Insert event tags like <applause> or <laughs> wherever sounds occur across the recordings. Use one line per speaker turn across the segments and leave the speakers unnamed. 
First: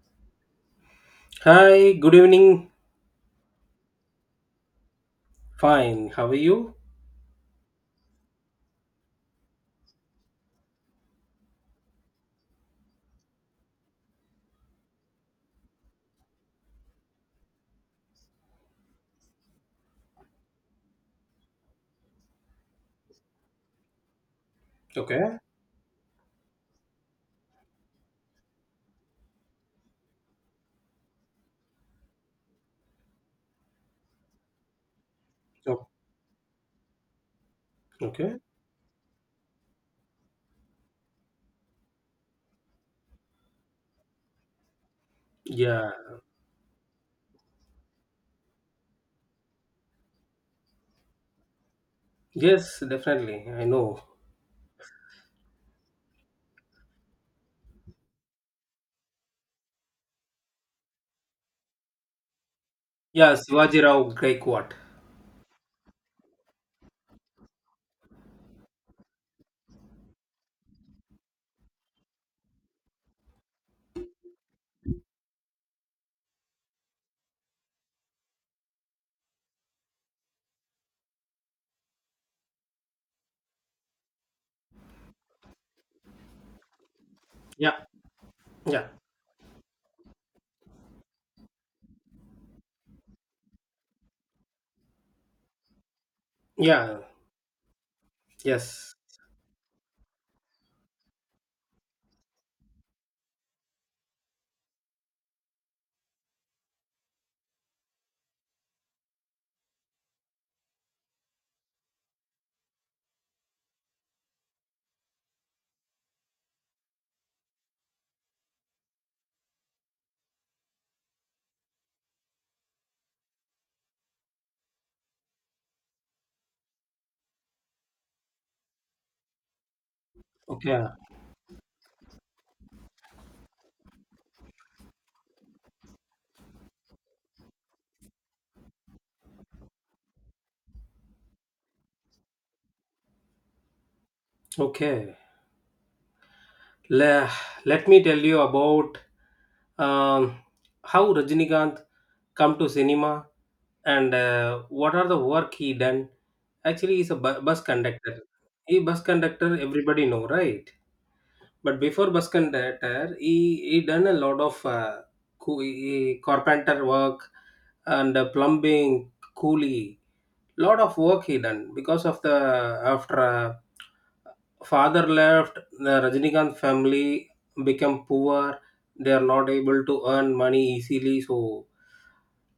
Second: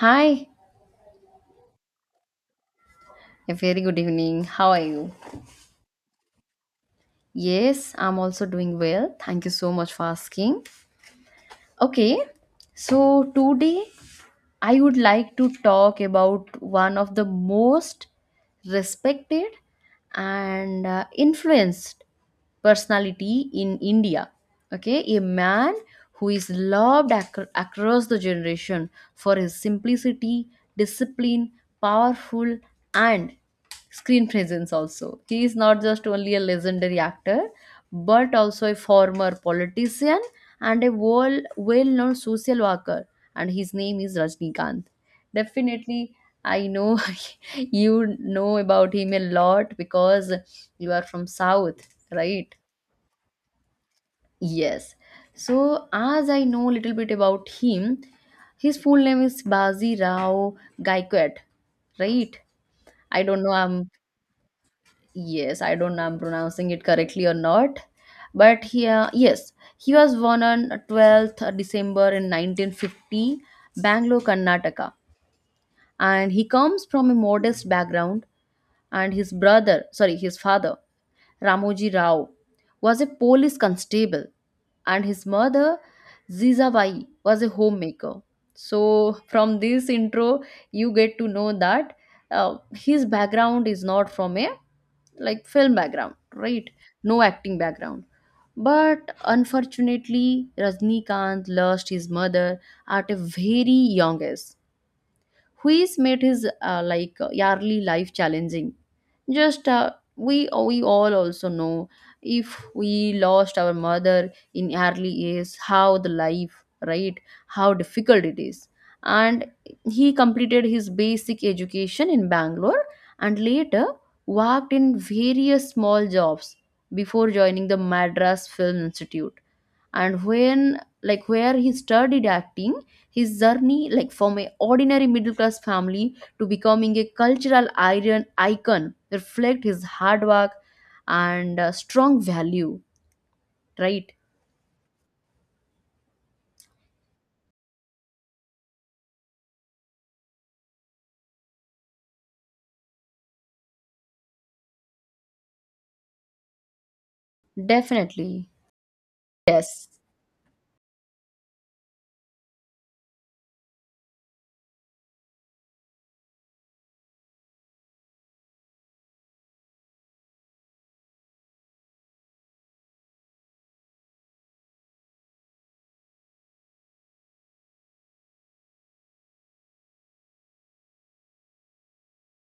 Hi,
Hi, good evening.
a very good evening. How are you?
Fine. How are you?
Yes, I'm also doing well. Thank you so much for asking. Okay, so today I would like to talk about one of the most respected and influenced personality in India. Okay, a
Okay.
man who is loved across the generation for his simplicity, discipline, powerful, and screen presence also. He is not
So,
just only a legendary actor, but
okay.
also a former politician and a well known social worker. And his name is Rajnikant.
Yeah.
Definitely, I know <laughs> you know about him a lot because you are from South, right?
Yes, definitely. I know.
Yes. So, as I know little bit about him, his full name is Bazi Rao Gaikwad, right? I
Yeah,
don't know.
Shivaji
I'm
Rao Gaikwad.
Yes, I don't know. I'm pronouncing it correctly or not, but he, yes, he was born on 12th December in 1950, Bangalore, Karnataka, and he comes from a modest background. And his brother, sorry, his father Ramoji Rao, was a police constable, and his mother, Zizabai, was a
Yeah.
homemaker.
Yeah.
So, from this intro, you get to know that his background is not from a like film background, right?
Yeah.
No acting background.
Yes.
But unfortunately, Rajnikant lost his mother at a very young age. Hui's made his yearly life challenging. Just we We all also know if we lost our mother in early years, how the life right, how difficult it is. And he completed his basic education in Bangalore and later worked in various small jobs before joining the Madras Film Institute and when
Okay.
like where he studied acting his journey, like from a ordinary middle class family to becoming a cultural iron icon, reflect his hard work and strong value, right?
Okay. Le- Let me tell you about um, how Rajinikanth come to cinema and what are the work he done. Actually, he's a bus conductor.
Definitely.
He bus conductor,
Yes.
everybody know, right? But before Basconditer, he done a lot of carpenter work and plumbing, coolie, lot of work he done because of the after father left, the Rajinikanth family became poor. They are not able to earn money easily, so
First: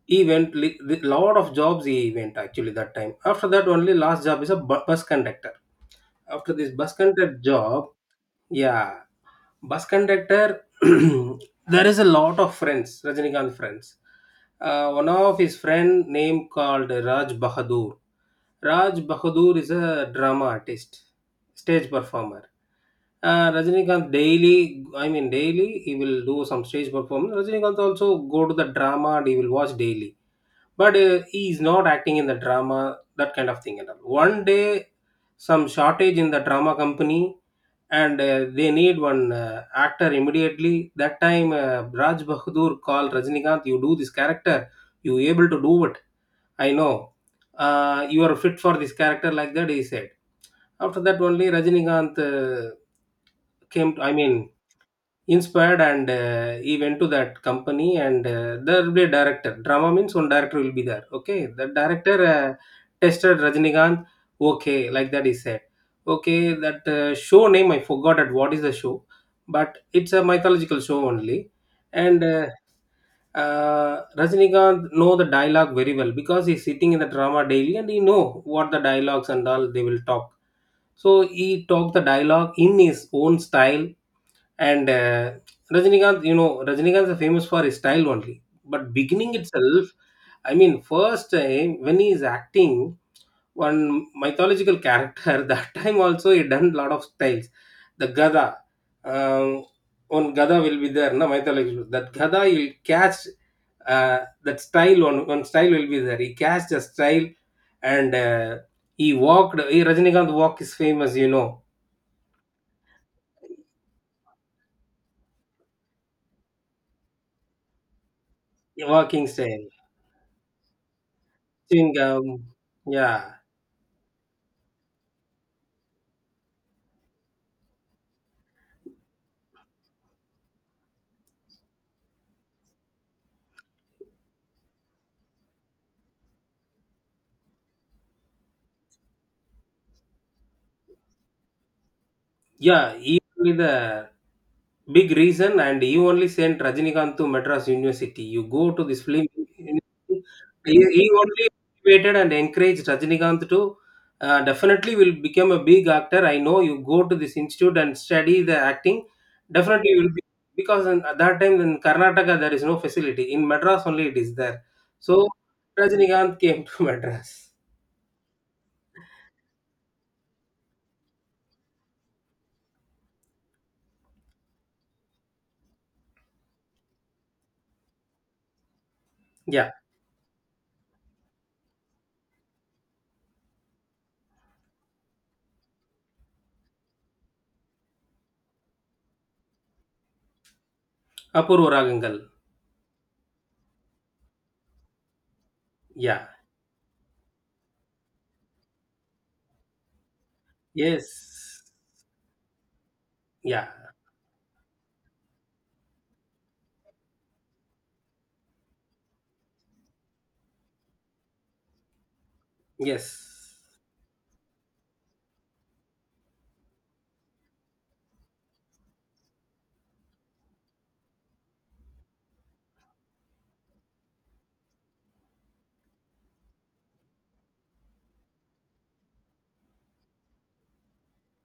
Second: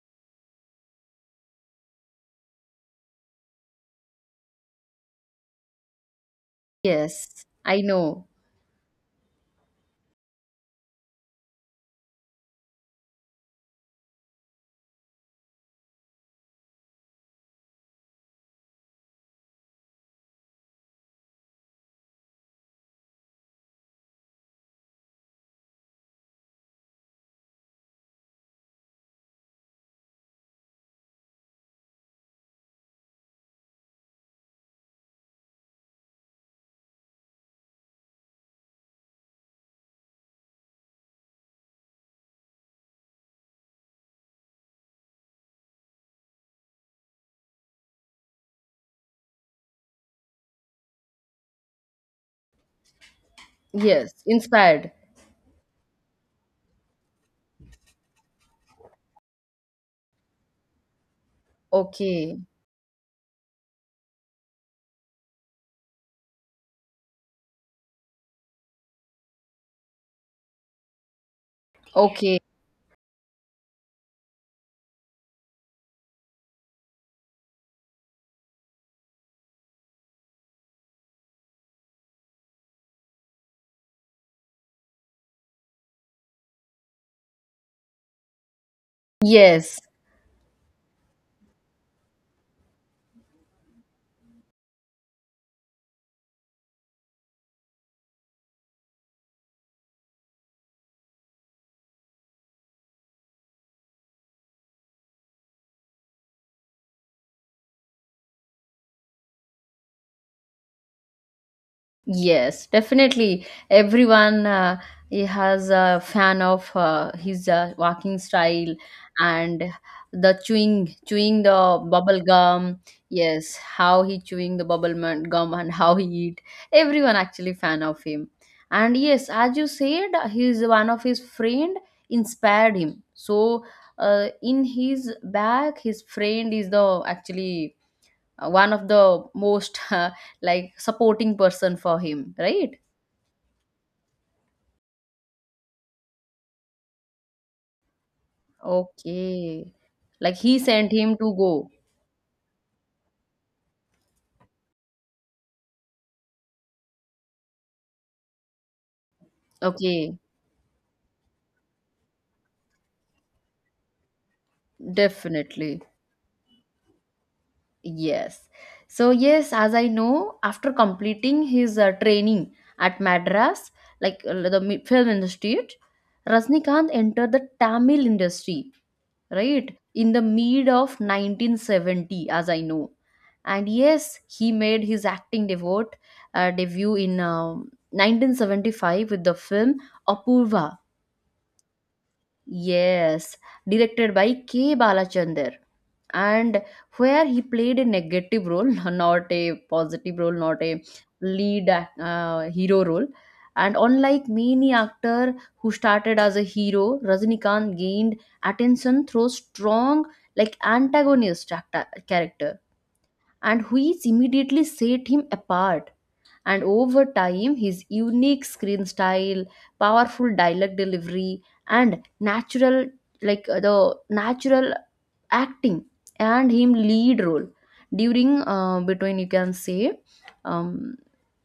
he went lot of jobs he went actually that time after that only last job is a bus conductor after this bus conductor
Yes. I
job
know.
yeah bus conductor <clears throat> there is a lot of friends rajinikanth friends. One of his friend name called raj bahadur, raj bahadur is a drama artist, stage performer. Rajinikanth daily, daily he will do some stage performance, rajinikanth also go to the drama and he will watch daily, but he is not acting in the drama, that kind of thing at all. One day some shortage in the drama company, and they need one actor immediately. That time, Raj Bahadur called Rajinikanth, "You do this character. You able to do it. I know. You are fit for this character." Like that, he said. After that, only Rajinikanth came. To,
Yes.
I mean,
Inspired.
inspired and he went to that company, and there will be a director. Drama means one director will be there. Okay, the director
Okay.
tested rajinikanth, okay, like that he said. Okay, that show name I forgot at, what is the show, but it's a mythological show only. and
Okay.
uh, uh, rajinikanth know the dialogue very well because he's sitting in the drama daily and he know what the dialogues and all they will talk. So he talked the dialogue in his own style, and Rajinikanth, you know, Rajinikanth is famous for his style only. But beginning
Yes.
itself, I mean, first time when he is acting one mythological character, <laughs> that time also he done lot of styles. The Gada, um, one Gada will be there, no mythological. That Gada he will catch that style. One style will be there. He catch the style, and he walked. He Rajinikanth walk is famous, you know,
Yes, definitely. Everyone he has a fan of his walking style
walking
and
style,
the chewing, chewing the
chewing
bubble
gum,
gum.
yeah.
Yes, how he chewing the bubble gum and <laughs> how he eat. Everyone actually fan of him. And yes, as you said, he's one of his friend inspired him. So in his back, his friend is the actually one of the most <laughs> like supporting person for him, right?
Yeah, he only the big reason, and he only sent Rajinikanth to Madras University. You go to this film,
Okay,
university,
like he
he,
sent
he
him to
only
go.
motivated and encouraged Rajinikanth to definitely will become a big actor. I know you go to this institute and study the acting, definitely you will
Okay,
be, because in, at that time in Karnataka there is no facility. In Madras only it is there. So
definitely.
Rajinikanth came to <laughs> Madras.
Yes. So, yes, as I know, after completing his training at Madras, like film industry, Rajnikant entered the Tamil industry,
Yeah,
right, in the mid of 1970, as I know. And yes, he made his acting debut, debut in 1975 with the film Apurva.
Apurva Ragangal.
Yes, directed by K. Balachander,
Yeah,
and where he played a negative role, <laughs> not a positive role, not a
yes,
hero role.
yeah.
And unlike many actor who started as a hero, Rajnikant gained attention through strong, like antagonist character,
Yes.
and which immediately set him apart and over time his unique screen style powerful dialogue delivery and natural the natural acting and him lead role during between you can say um,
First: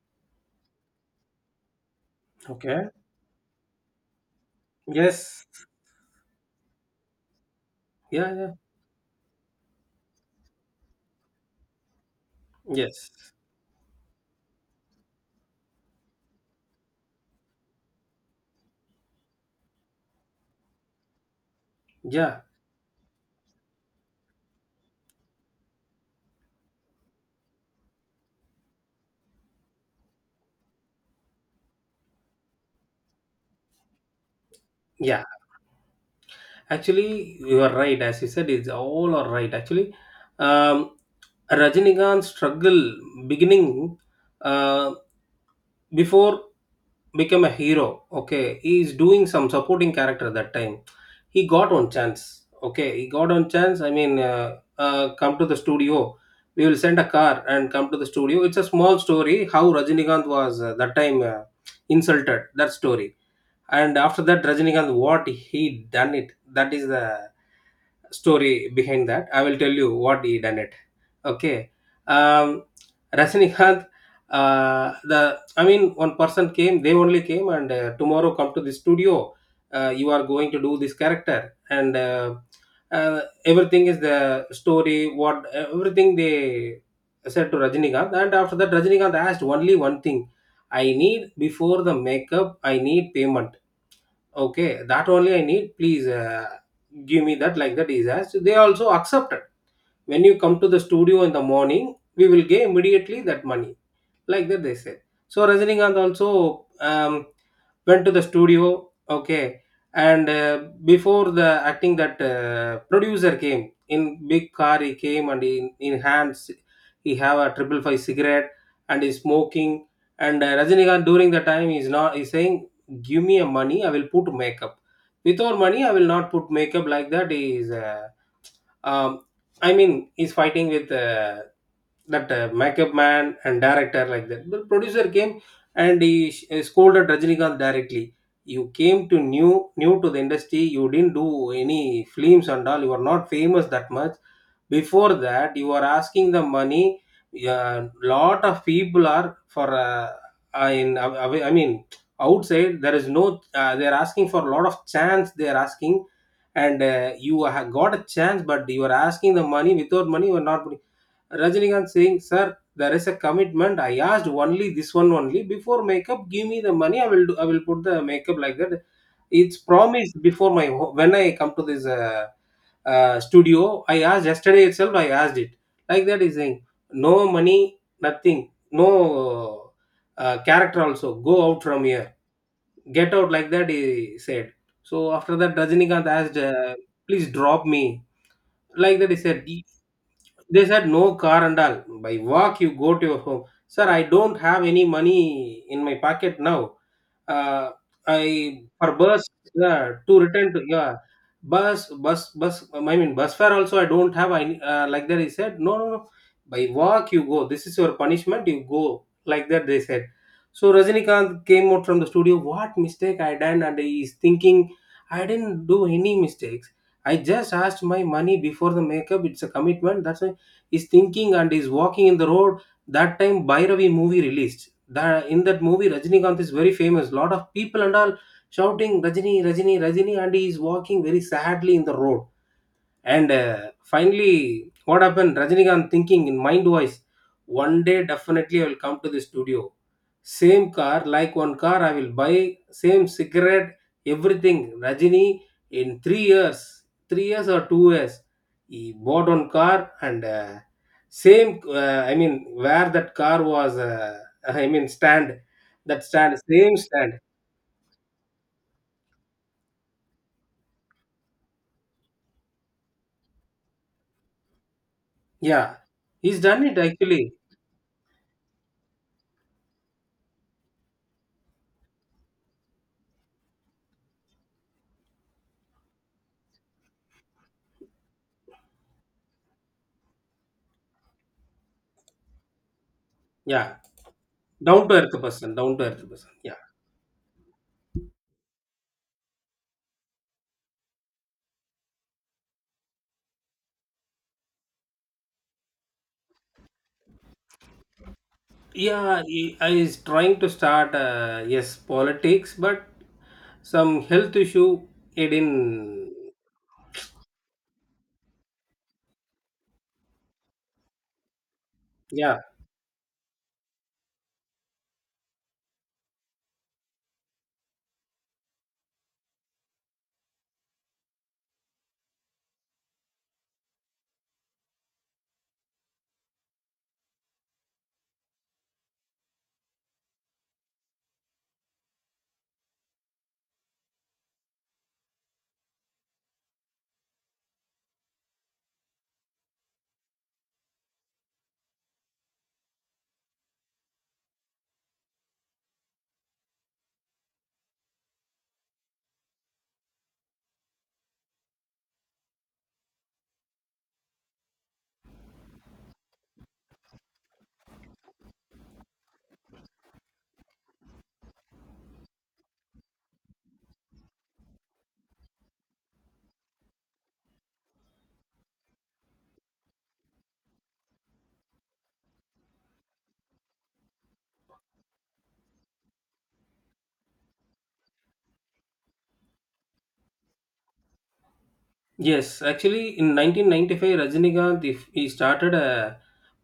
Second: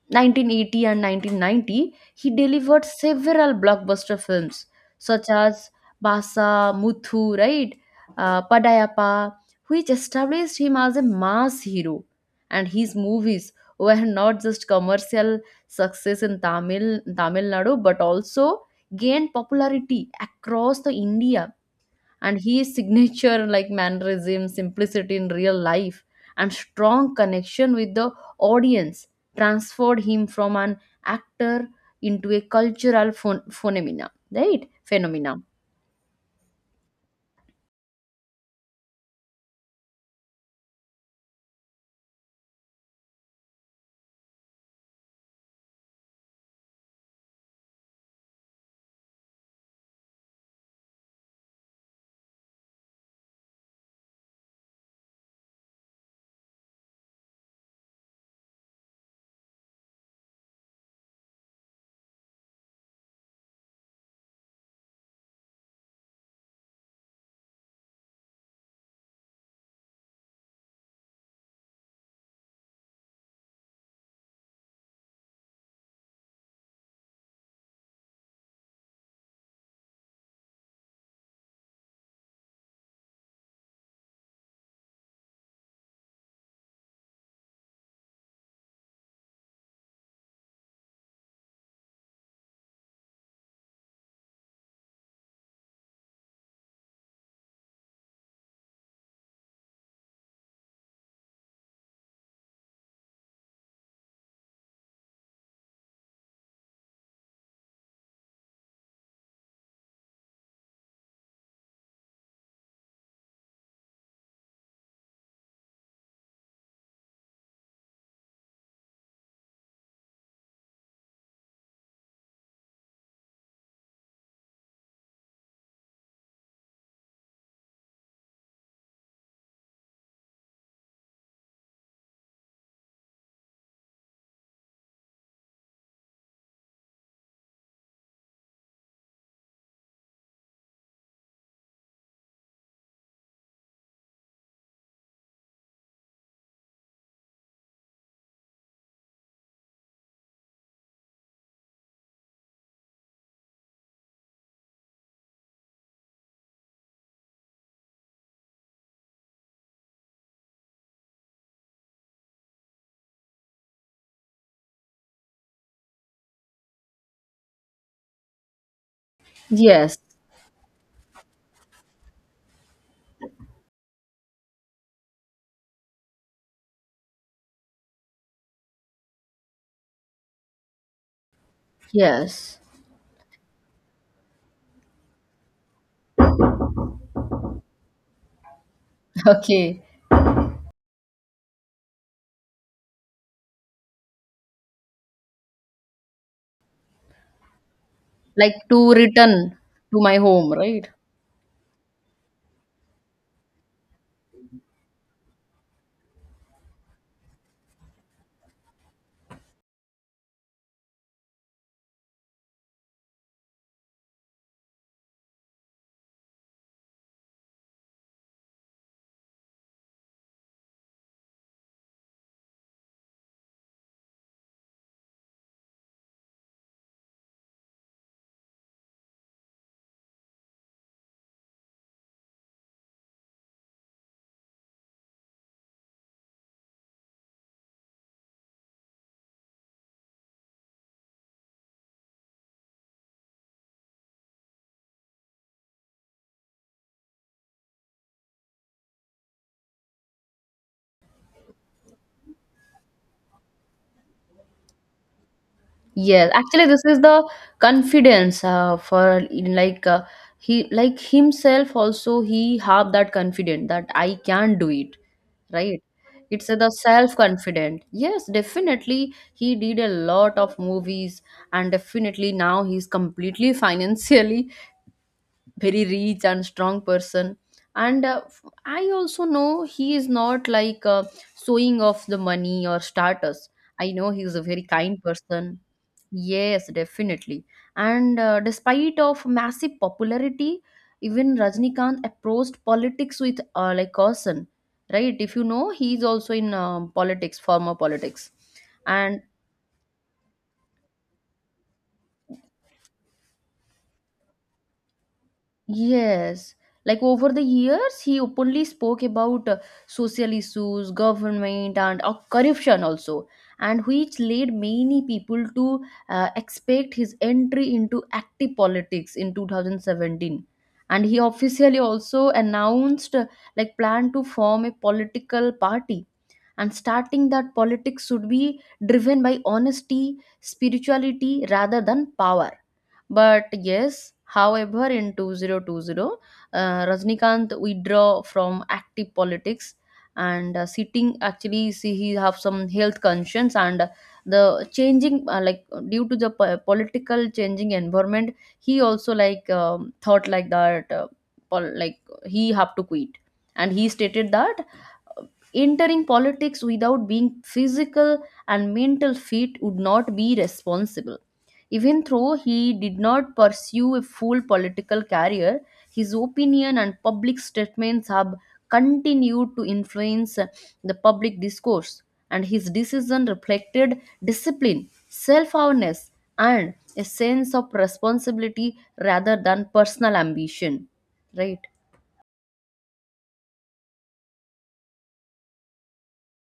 1980 and 1990, he delivered
Okay.
several blockbuster films such
Yes.
as Basa, Muthu, right,
Yeah, yeah.
Padayappa, which established him as a mass hero. And his
Yes.
movies were not just commercial success in Tamil Nadu, but also gained popularity across the India and
Yeah.
his signature like mannerism simplicity in real life and strong connection with the audience transferred him from an actor into a cultural
Yeah.
phenomena.
Actually, you are right. As you said, it's all are right. Actually, um, Rajinikanth's struggle beginning uh, before become a hero. Okay, he is doing some supporting character that time. He got on chance. Okay, he got on chance. I mean, come to the studio. We will send a car and come to the studio. It's a small story how Rajinikanth was that time insulted. That story, and after that rajinikanth what he done it, that is the story behind that. I will tell you what he done it. Okay, um rajinikanth, the I mean one person came, they only came, and tomorrow come to the studio, you are going to do this character, and uh, everything is the story, what everything they said to rajinikanth. And after that rajinikanth asked only one thing, I need before the makeup I need payment. Okay, that only I need, please, give me that, like that. Is as they also accepted, when you come to the studio in the morning we will give immediately that money, like that they said. So rajinikanth also went to the studio, okay, and before the acting that producer came in big car. He came, and in hands he have a triple five cigarette and he's smoking, and rajinikanth during the time is not, he's saying give me a money, I will put makeup, without money I will not put makeup, like that he is um, I mean, he's fighting with that makeup man and director, like that. The producer came and he scolded Rajinikanth directly. You came to new new to the industry. You didn't do any films and all. You are not famous that much. Before that, you are asking the money. A lot of people are for. In I mean, outside there is no. They are asking for a lot of chance. They are asking, and you have got a chance but you are asking the money, without money you are not putting. Rajinikanth saying sir there is a commitment, I asked only this one only, before makeup give me the money, I will do, I will put the makeup, like that. It's
Yes.
promised before my when I come to this studio I asked, yesterday itself I asked it, like that. Is saying no money, nothing, no, character also go out from here.
Yes.
Get out, like that, he said. So after that, Rajinikanth asked, please drop me. Like that, he
<laughs>
said,
Okay,
they said no car and all. By walk you go to your home. Sir, I don't have any money in my pocket now. Uh,
like
I
to
for bus,
return
yeah,
to
to
my home,
return to,
right?
yeah, bus. I mean bus fare also I don't have. I like that, he said no no no. By walk you go. This is your punishment. You go, like that they said. So Rajinikanth came out from the studio. What mistake I done? And he's thinking I didn't do any mistakes. I just asked my money before the makeup. It's a commitment. That's why is thinking and is walking in the road. That time Bhairavi movie released. That in that movie Rajinikanth is very famous. Lot of people and all shouting Rajini, Rajini, Rajini, and he is walking very sadly in the road, and finally, what happened? Rajinikanth thinking in mind voice, one day definitely I will come to the studio. Same car, like one car, I will buy, same cigarette, everything. Rajini, in 3 years, 3 years or 2 years, he bought one car, and I mean, where that car was, <laughs> I mean, stand, that
Yes,
stand,
actually,
same
this is
stand.
the confidence for in like he like himself also he have that confident that I can do it,
Yeah,
right?
he's
It's
done
the
it
self
actually.
confident. Yes, definitely he did a lot of movies and definitely now he's completely <laughs> financially very rich and strong person. And I also know he is not showing off the money or status.
Yeah,
I know he's a very
down to
kind
earth person,
person.
down to earth person. Yeah.
Yes, definitely. And despite of massive popularity, even Rajnikant approached politics with like caution, right? If you know, he's also in politics, former politics, and
Yeah, I is trying to start yes politics, but some health issue it in,
yes, like over the years, he openly spoke about social issues, government, and
yeah.
corruption also, and which led many people to expect his entry into active politics in 2017. And he officially also announced like plan to form a political party. And starting that politics should be driven by honesty, spirituality rather than power, but yes, however, in 2020, Rajnikant withdraw from active politics and sitting actually see he have some health conscience and the changing like due to the political changing environment he also like thought like that like he have to quit and he stated that entering politics without being physical and mental fit would not be responsible. Even though he did not pursue a full political career, his opinion and public statements have continued to influence the public discourse, and his decision reflected discipline, self awareness, and a sense of responsibility rather than personal ambition. Right?
Yes, actually in 1995 Rajinikanth if he started a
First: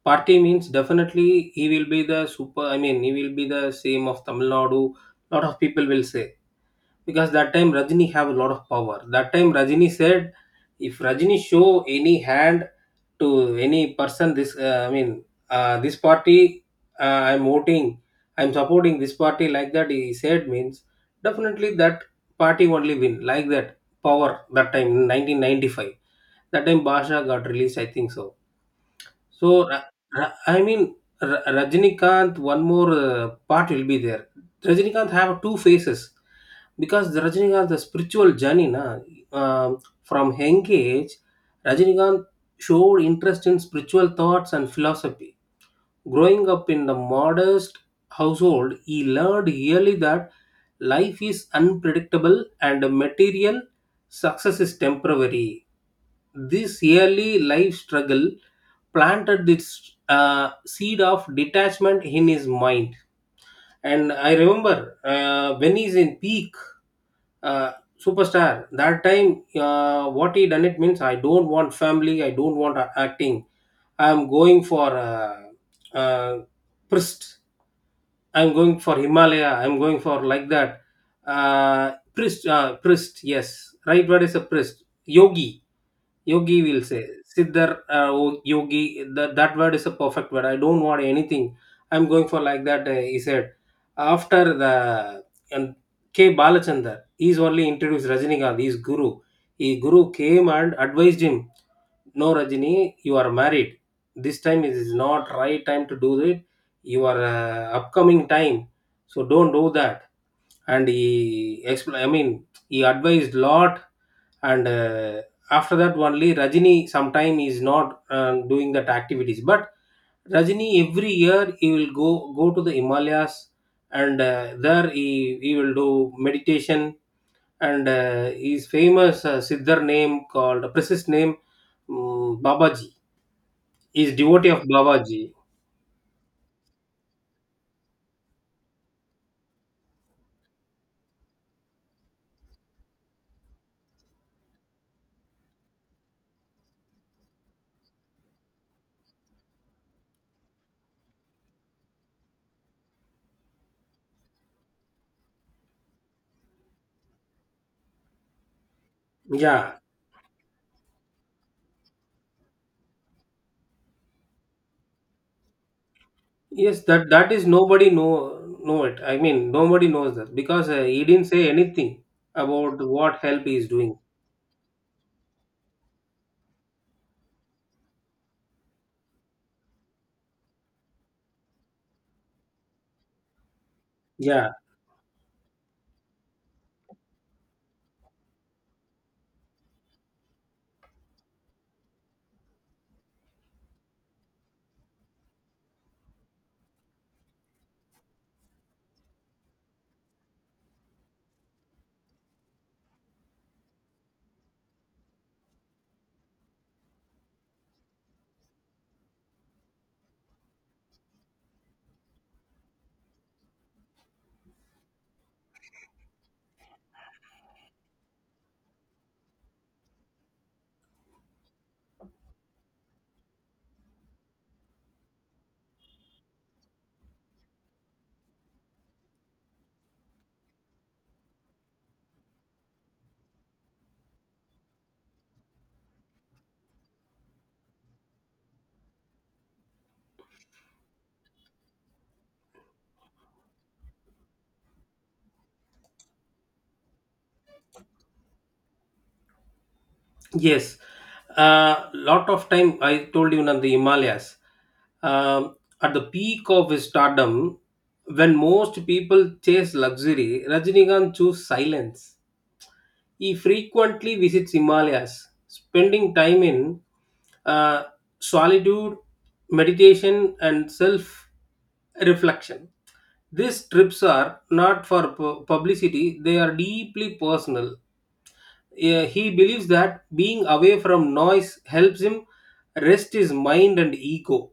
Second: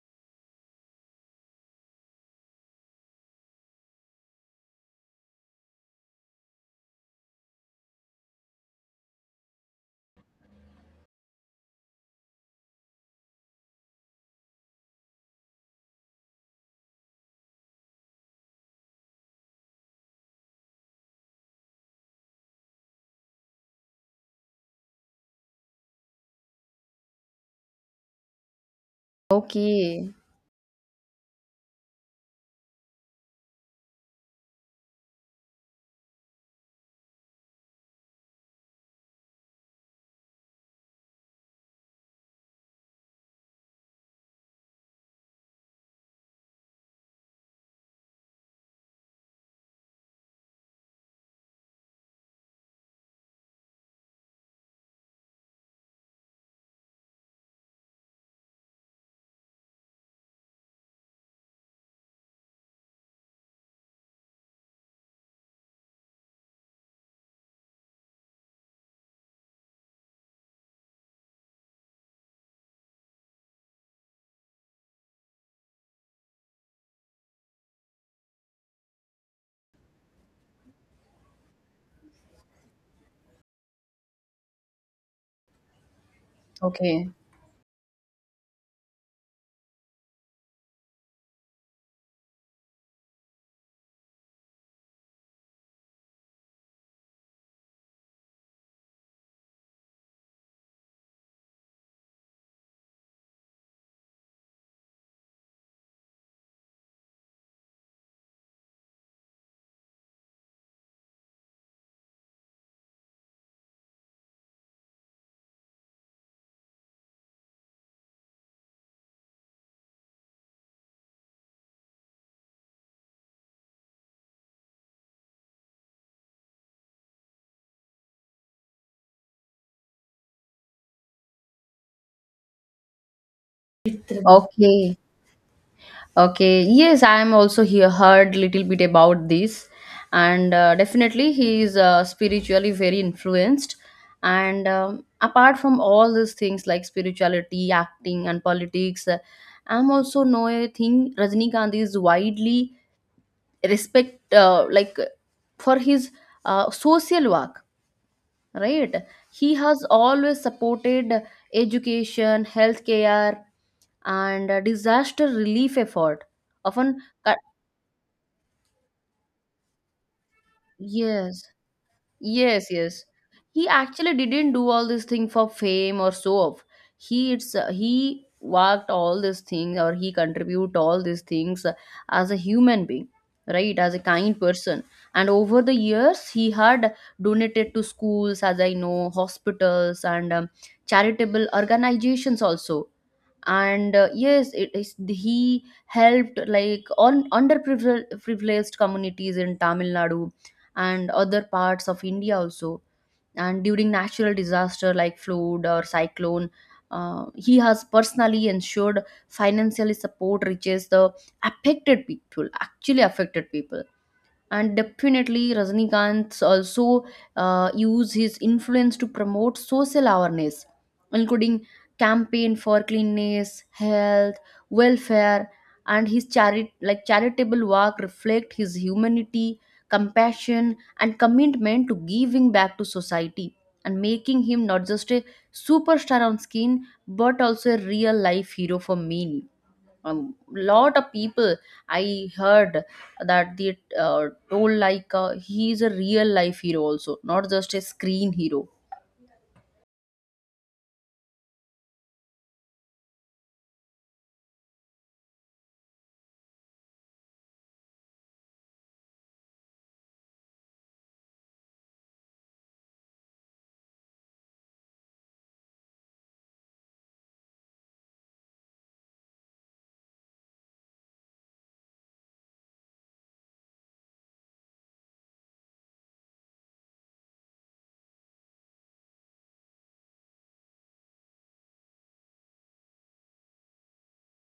party means definitely he will be the super, I mean he will be the same of Tamil Nadu. Lot of people will say because that time Rajini have a lot of power. That time Rajini said, if Rajini show any hand to any person, this I mean, this party uh, I'm voting, I'm supporting this party, like that he said means definitely that party only win, like that power that time in 1995. That time Basha got released, I think so. So,
Okay.
I mean, Rajinikanth, one more part will be there. Rajinikanth have two phases because the Rajinikanth, the spiritual journey, na, from young age, Rajinikanth showed interest in spiritual thoughts and philosophy. Growing up in the modest household, he learned early that life is unpredictable and material success is temporary. This early life struggle planted this seed of detachment in his mind. And I remember when he's in peak uh, superstar that time, what he done it means, I don't want family, I don't want acting, I'm going for uh, priest, I'm going for Himalaya, I'm going for like that. Priest, priest, yes, right, what is a priest? Yogi. Yogi will say
Okay.
siddhar, yogi. That word is a perfect word. I don't want anything, I'm going for like that, he said. After the, and K Balachandar, he's only introduced Rajinikanth, he's guru. He guru came and advised him, no Rajini, you are married, this time it is not right time to do it, your upcoming time, so don't do that. And he I mean, he advised lot. And after that only Rajini sometime is not doing that activities, but Rajini every year he will go to the Himalayas. And there he will do meditation. And his famous siddhar name called precise name, Babaji. He is devotee of
Okay.
Babaji.
Okay, yes, I am also here heard little bit about this, and definitely he is spiritually very influenced. And apart from all these things like spirituality, acting, and politics, I'm also know a thing. Rajnikanth is widely respect for his social work, right? He
Yeah.
has always supported education, healthcare, and disaster relief effort.
Yes,
Often
that
cut,
is nobody know it. I mean, nobody knows that, because he didn't
yes.
say anything
Yes,
about
yes.
what help he
He
is doing.
actually didn't do all this thing for fame or so off. He worked all this thing or he contribute all these things as a human being, right? As a kind
Yeah.
person. And over the years, he had donated to schools, as I know, hospitals and charitable organizations also and yes it is he helped like on underprivileged privileged communities in Tamil Nadu and other parts of India also, and during natural disaster like flood or cyclone, he has personally ensured financially support reaches the affected people. And definitely Rajnikant also use his influence to promote social awareness including campaign for cleanliness, health welfare, and his charitable work reflect his humanity, compassion, and commitment to giving back to society, and making him not just a superstar on screen but also a real life hero for many. A lot of people I heard that they told like he is a real life hero also, not just a screen hero.
Yes. Lot of time I told you on the Himalayas. Um, at the peak of his stardom, when most people chase luxury, Rajinikanth chose silence. He frequently visits Himalayas, spending time in uh, solitude, meditation, and self reflection. These trips are not for publicity, they are deeply personal. He believes that being away from noise helps him rest his mind and ego.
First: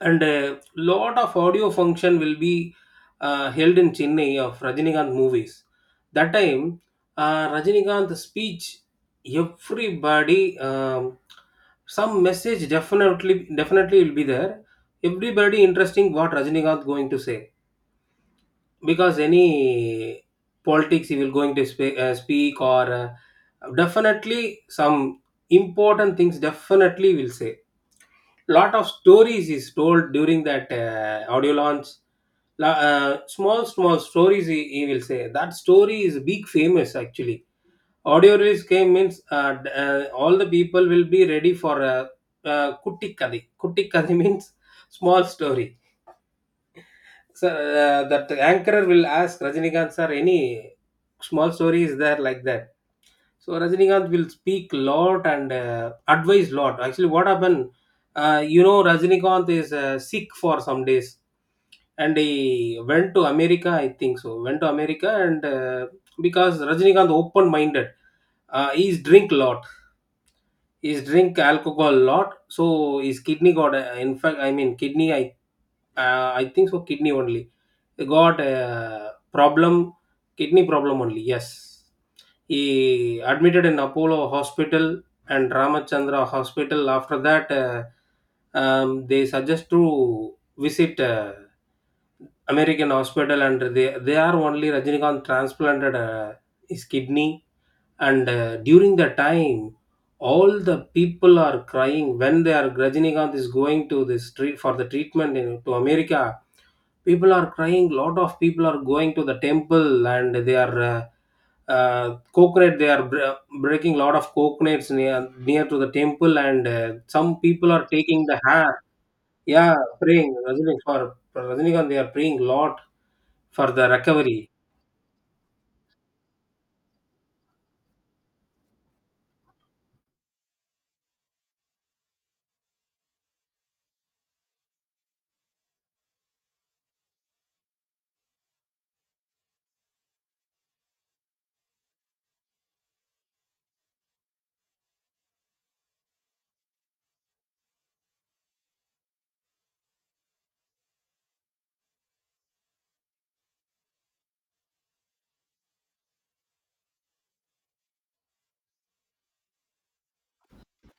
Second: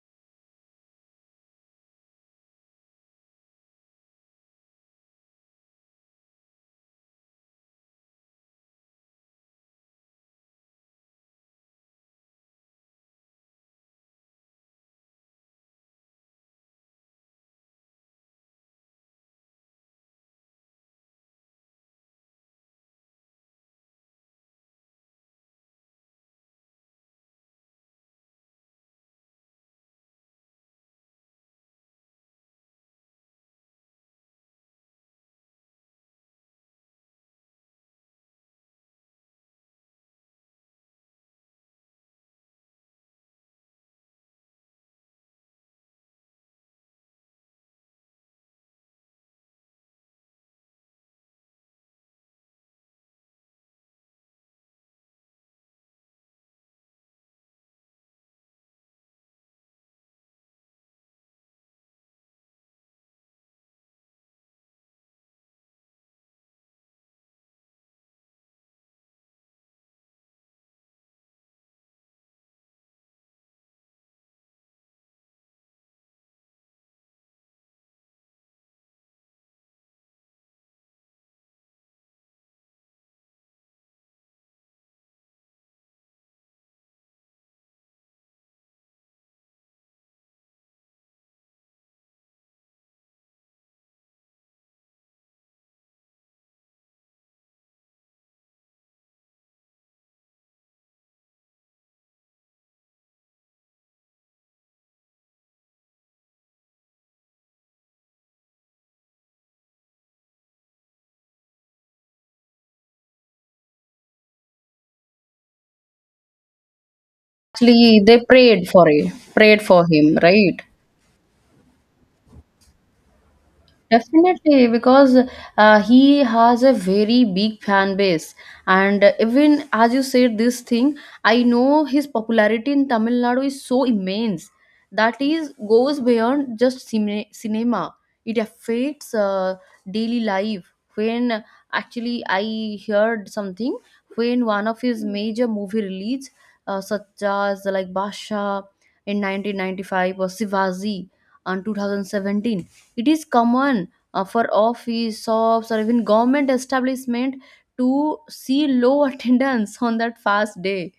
And a lot of audio function will be held in Chennai of Rajinikanth movies. That time, Rajinikanth speech, everybody, some message definitely will be there. Everybody interesting what Rajinikanth going to say, because any politics he will going to speak, or definitely some important things definitely will say. Lot of stories is told during that audio launch. Small small stories he will say, that story is big famous actually. Audio release came means all the people will be ready for kutti kadhi <laughs> means small story. Sir, that anchor will ask Rajinikanth sir any small story is there, like that. So Rajinikanth will speak lot and advise lot. Actually, what happened? Rajinikanth is sick for some days, and he went to America. I think so. Went to America and because Rajinikanth open minded, he's drink lot. Is drink alcohol a lot, so his kidney got. In fact, I mean kidney. I think so. Kidney only got a problem. Kidney problem only. Yes, he admitted in Apollo Hospital and Ramachandra Hospital. After that, they suggest to visit American Hospital, and they are only Rajinikanth transplanted his kidney. And during the time, all the people are crying when they are Rajinikanth is going to this street for the treatment in, to America. People are crying, lot of people are going to the temple, and they are coconut they are breaking lot of coconuts near to the temple. And some people are
Actually they
taking the
prayed
hand.
for it, prayed
Yeah,
for him,
praying
right?
Rajini, for Rajinikanth they are praying lot for the recovery.
Definitely, because he has a very big fan base, and even as you said this thing, I know his popularity in Tamil Nadu is so immense that is goes beyond just cinema. It affects daily life. When actually I heard something when one of his major movie release, such as like Basha in 1995 or Sivaji on 2017, it is common for office shops or even government establishment to see low <laughs> attendance on that fast day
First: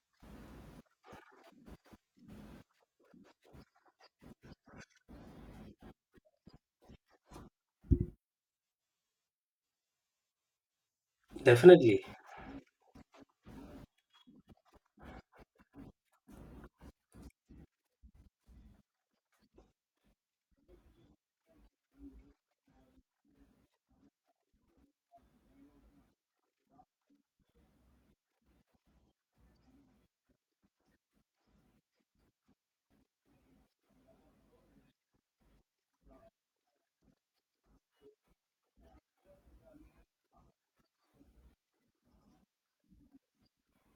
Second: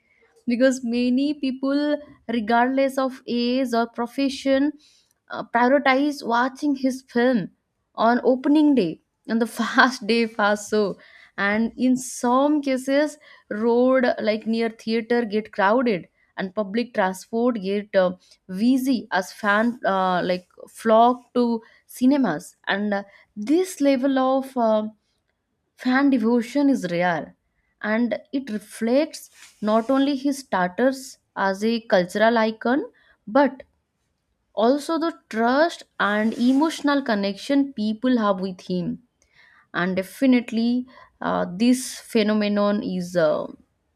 because many people regardless of age or profession prioritize watching his film on opening day, on the <laughs> fast day fast. So, and in
Definitely.
some cases road like near theater get crowded and public transport get busy as fan like flock to cinemas. And this level of fan devotion is rare and it reflects not only his status as a cultural icon but also the trust and emotional connection people have with him. And definitely this phenomenon is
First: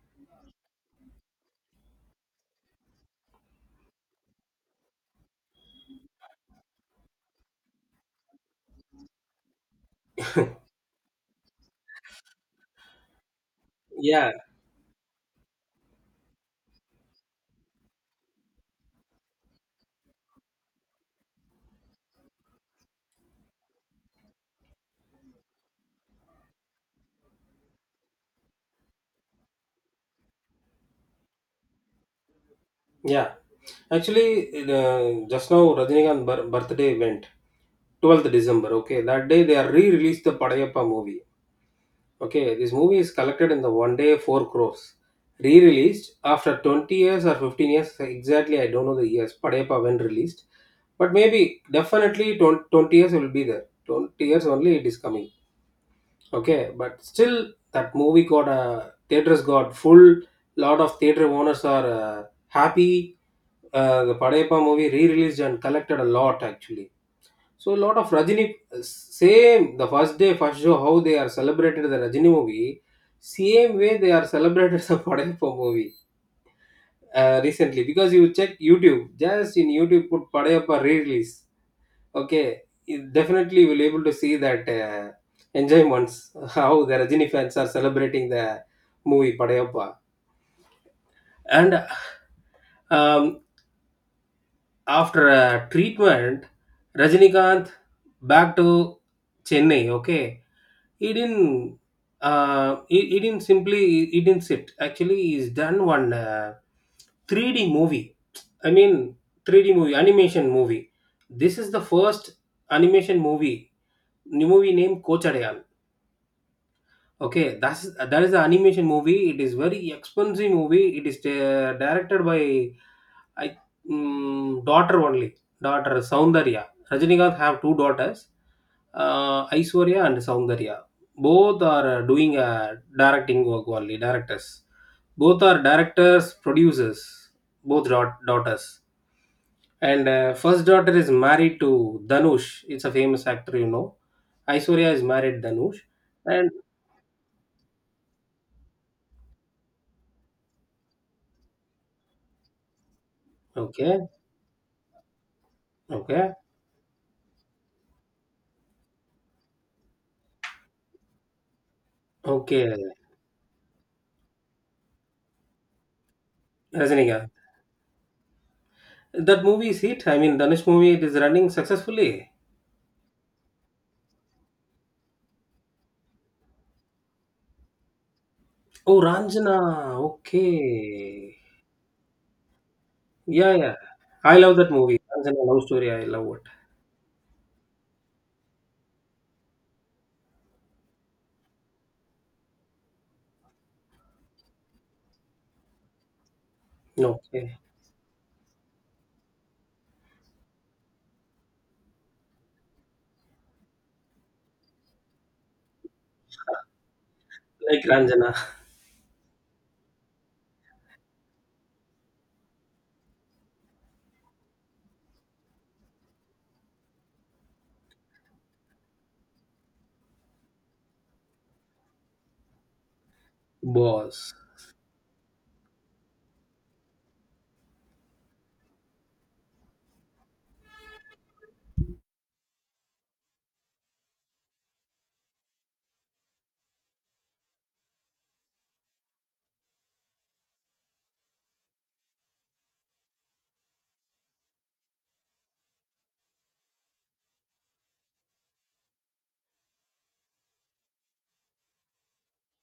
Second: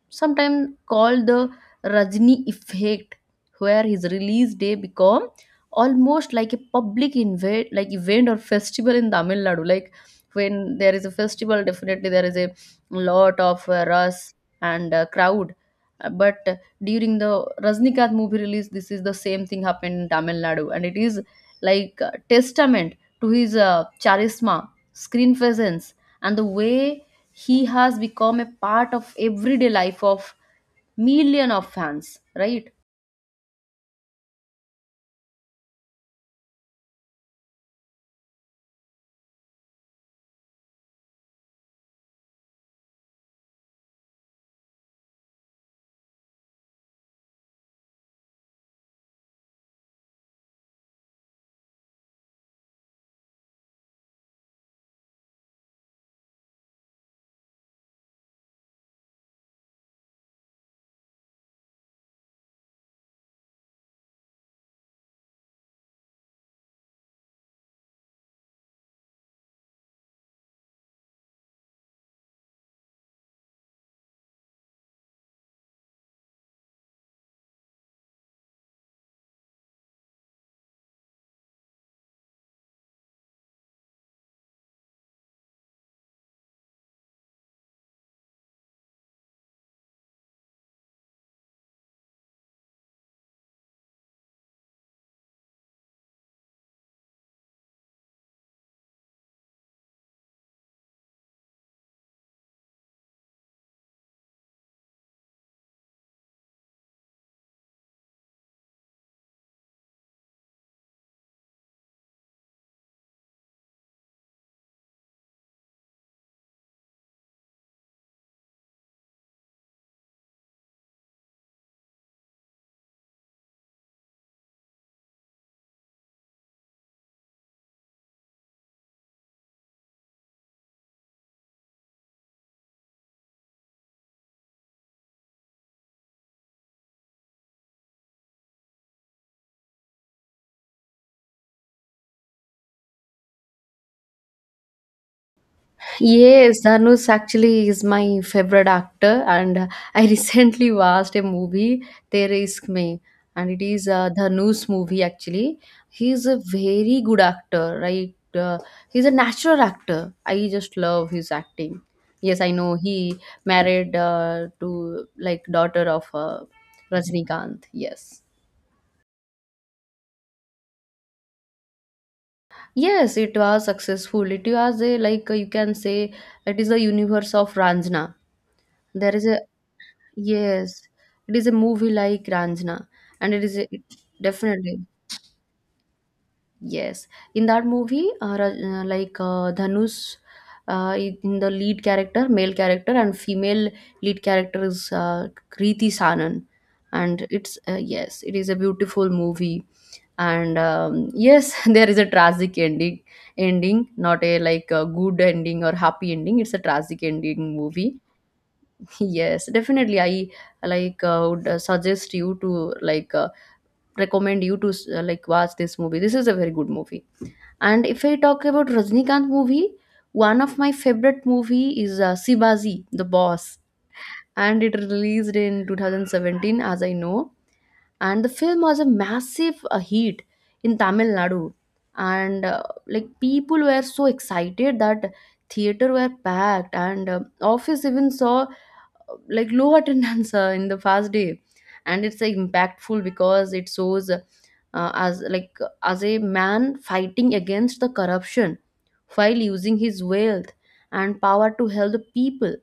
sometimes called the Rajni effect, where his release day become almost like a public invade like event or festival in Tamil Nadu. Like when there is a festival definitely there is a lot of
Yeah.
rush and crowd. But during the Rajnikant movie release this is the same thing happened in Tamil Nadu, and it is like testament to his charisma, screen presence, and the way he has become a part of everyday life of million of fans, right?
Yeah. Actually, just now Rajinikanth birthday went 12th December. Okay, that day they are re-released the Padayappa movie. Okay, this movie is collected in the one day 4 crores. Re-released after 20 years or 15 years exactly. I don't know the years. Padayappa when released, but maybe definitely 20 20 years will be there. 20 years only it is coming. Okay, but still that movie got a theaters got full. Lot of theater owners are happy, the Padayappa movie re-released and collected a lot actually. So a lot of Rajini, same the first day first show how they are celebrated the Rajini movie, same way they are celebrated the <laughs> Padayappa movie recently. Because you check YouTube, just in YouTube put Padayappa re-release. Okay, you definitely will able to see that enjoyments <laughs> how the Rajini fans are celebrating the movie Padayappa. And um, after a treatment, Rajinikanth back to Chennai. Okay, he didn't. He didn't simply. He didn't sit. Actually, he's done one 3D movie. I mean, 3D movie, animation movie. This is the first animation movie. New movie named Kochadayan. Okay, that is an animation movie. It is very expensive movie. It is directed by I daughter only. Daughter Soundarya. Rajinikanth have two daughters, Aishwarya and Soundarya. Both are doing directing work only. Directors. Both are directors, producers. Both daughters. And first daughter is married to Danush. It's a famous actor. Aishwarya is married Danush. And
Yes, Dhanush actually is my favorite actor, and I <laughs> recently watched a movie, Tere Isk Mein, and it is
okay,
a Dhanush movie actually. He's
okay,
a very good actor, right? He's a natural actor. I just love his acting. Yes, I
okay,
know he married to like daughter of
Rajinikanth.
Rajnikant. Yes.
That movie is hit. I mean, Danush movie it is running successfully.
Yes, it was successful. It was a like you can say it is a universe of Ranjana.
Oh,
There is a
Ranjana.
yes, it
Okay.
is a movie like Ranjana, and it
Yeah,
is a,
yeah. I love that
definitely
movie. Ranjana love story. I love
yes. In that movie, Dhanush, in the lead character, male character, and female lead character is Kriti Sanan,
it.
and it's
Okay.
yes, it is a beautiful movie, and yes, <laughs> there is a ending, not a like a good ending or happy ending. It's a tragic ending
Like
movie.
Ranjana. <laughs>
Yes, definitely. I like would suggest you to recommend you to watch this movie. This is a very good movie. And if I talk about Rajnikant movie, one of my favorite movie is Sibaji, The Boss,
Boss.
and it released in 2017, as I know. And the film was a massive hit in Tamil Nadu, and like people were so excited that theater were packed, and office even saw like low attendance <laughs> in the first day, and it's impactful because it shows as like as a man fighting against the corruption while using his wealth and power to help the people,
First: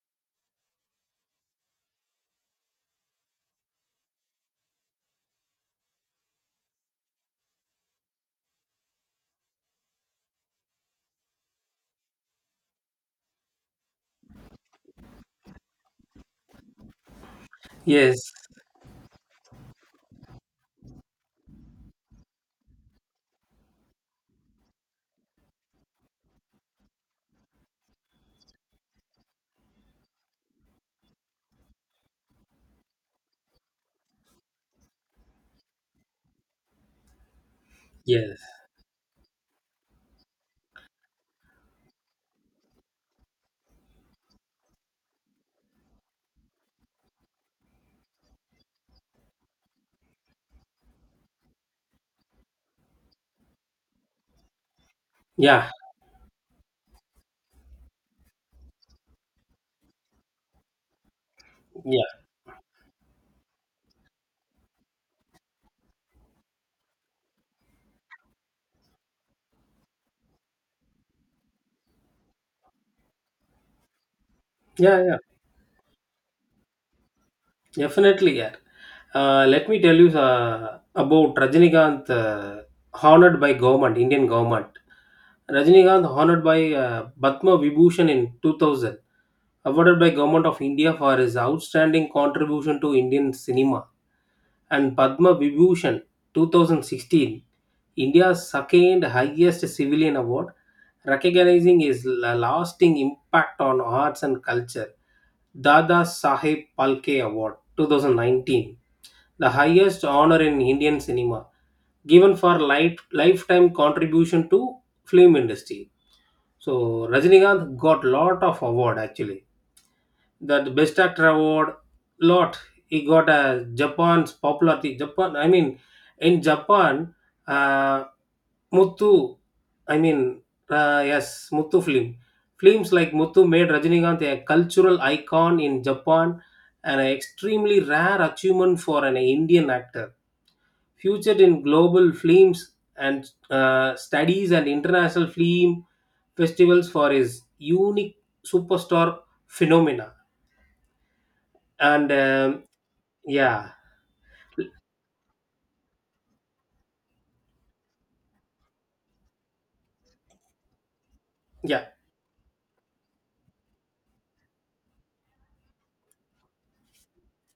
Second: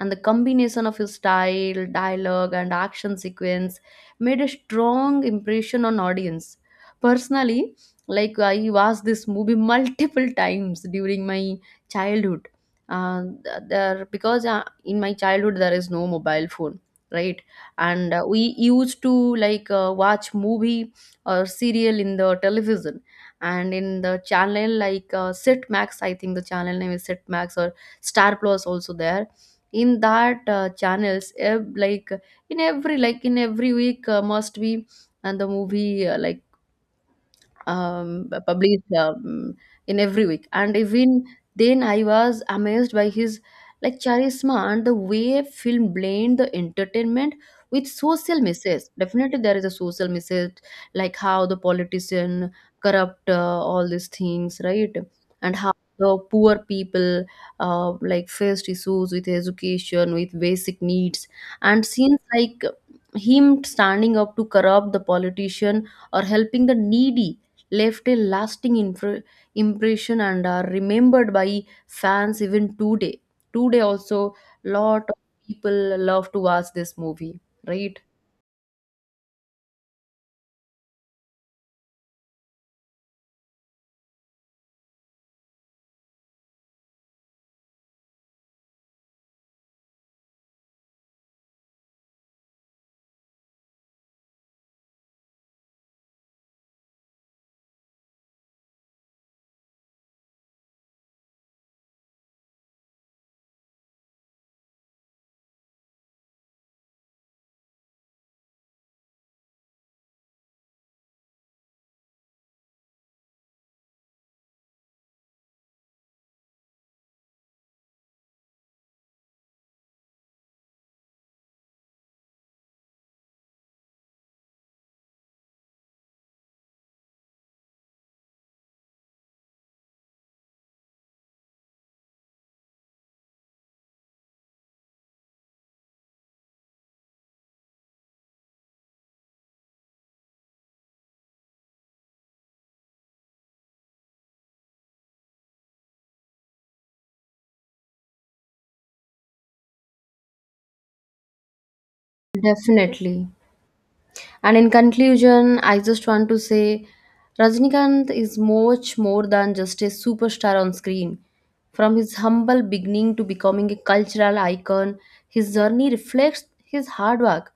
and the combination of his style, dialogue, and action sequence made a strong impression on audience. Personally, like I watched this movie <laughs> multiple times during my childhood. There because in my childhood there is no mobile phone, right? And
Yes.
we used to like watch movie or serial in the television and in the channel like Max, I think the channel name is Max or Star Plus also there, in that channels like in every week must be and the movie
Yes.
published in every week. And even then, I was amazed by his like charisma and the way film blend the entertainment with social messages. Definitely, there is a social message like how the politician corrupt all these things, right? And
Yeah.
how the poor people like faced issues with education, with basic needs, and scenes
Yeah.
like him standing up to corrupt the politician or helping the needy left a lasting impression and are remembered by fans even today. Today also, lot
Yeah.
of
Yeah.
people love to watch this movie, right?
Definitely. Yeah. Let me tell you about Rajinikanth honored by government, Indian government. Rajinikanth honored by Batma Vibhushan in 2000, awarded by government of India for his outstanding contribution to Indian cinema. And Padma Vibhushan 2016, India's second highest civilian award, recognizing his lasting impact on arts and culture. Dada Saheb Palke Award 2019, the highest honor in Indian cinema, given for lifetime contribution to film industry. So Rajinikanth got lot of award actually, that best actor award lot. He got a Japan's popularity, Japan I mean, in Japan, uh, Muthu I mean, yes, Muthu film, films like Muthu made Rajinikanth a cultural icon in Japan and an extremely rare achievement for an Indian actor, featured in global films and studies and international film festivals for his unique superstar phenomena. And
Definitely.
yeah.
And in conclusion, I just want to say Rajnikant is much more than just a superstar on screen.
Yeah.
From his humble beginning to becoming a cultural icon, his journey reflects his hard work,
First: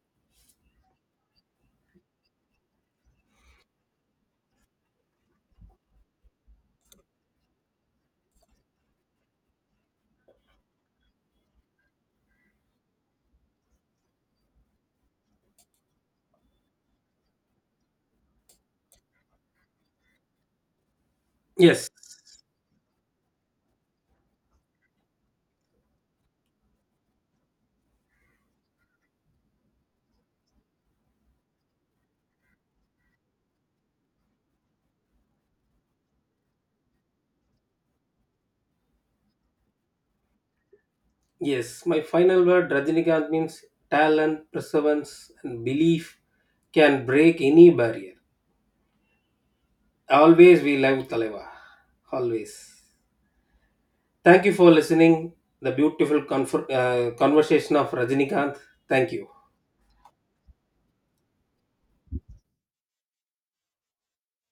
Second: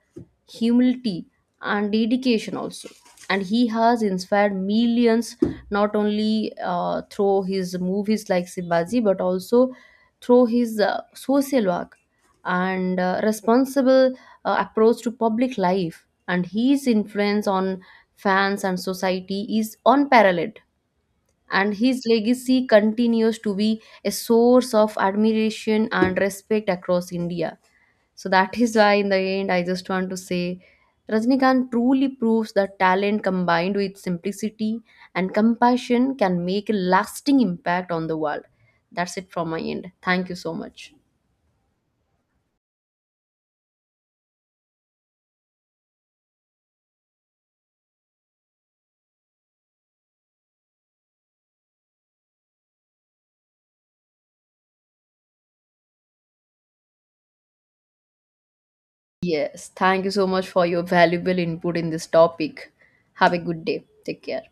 humility, and dedication also. And he has inspired millions not only through his movies like Sibaji but also through his social work and responsible approach to public life, and his influence on fans and society is unparalleled, and
Yes.
his legacy continues to be a source of admiration and respect across India. So that is why in the end I just want to say Rajnikant truly proves that talent combined with simplicity and compassion can make a lasting impact on the world. That's it from my end. Thank you so much.
Yes, my final word, Rajinikanth means talent, perseverance, and belief can break any barrier. Always we love Taleva. Always. Thank you for listening the beautiful conversation of Rajinikanth. Thank you.
Yes, thank you so much for your valuable input in this topic. Have a good day. Take care.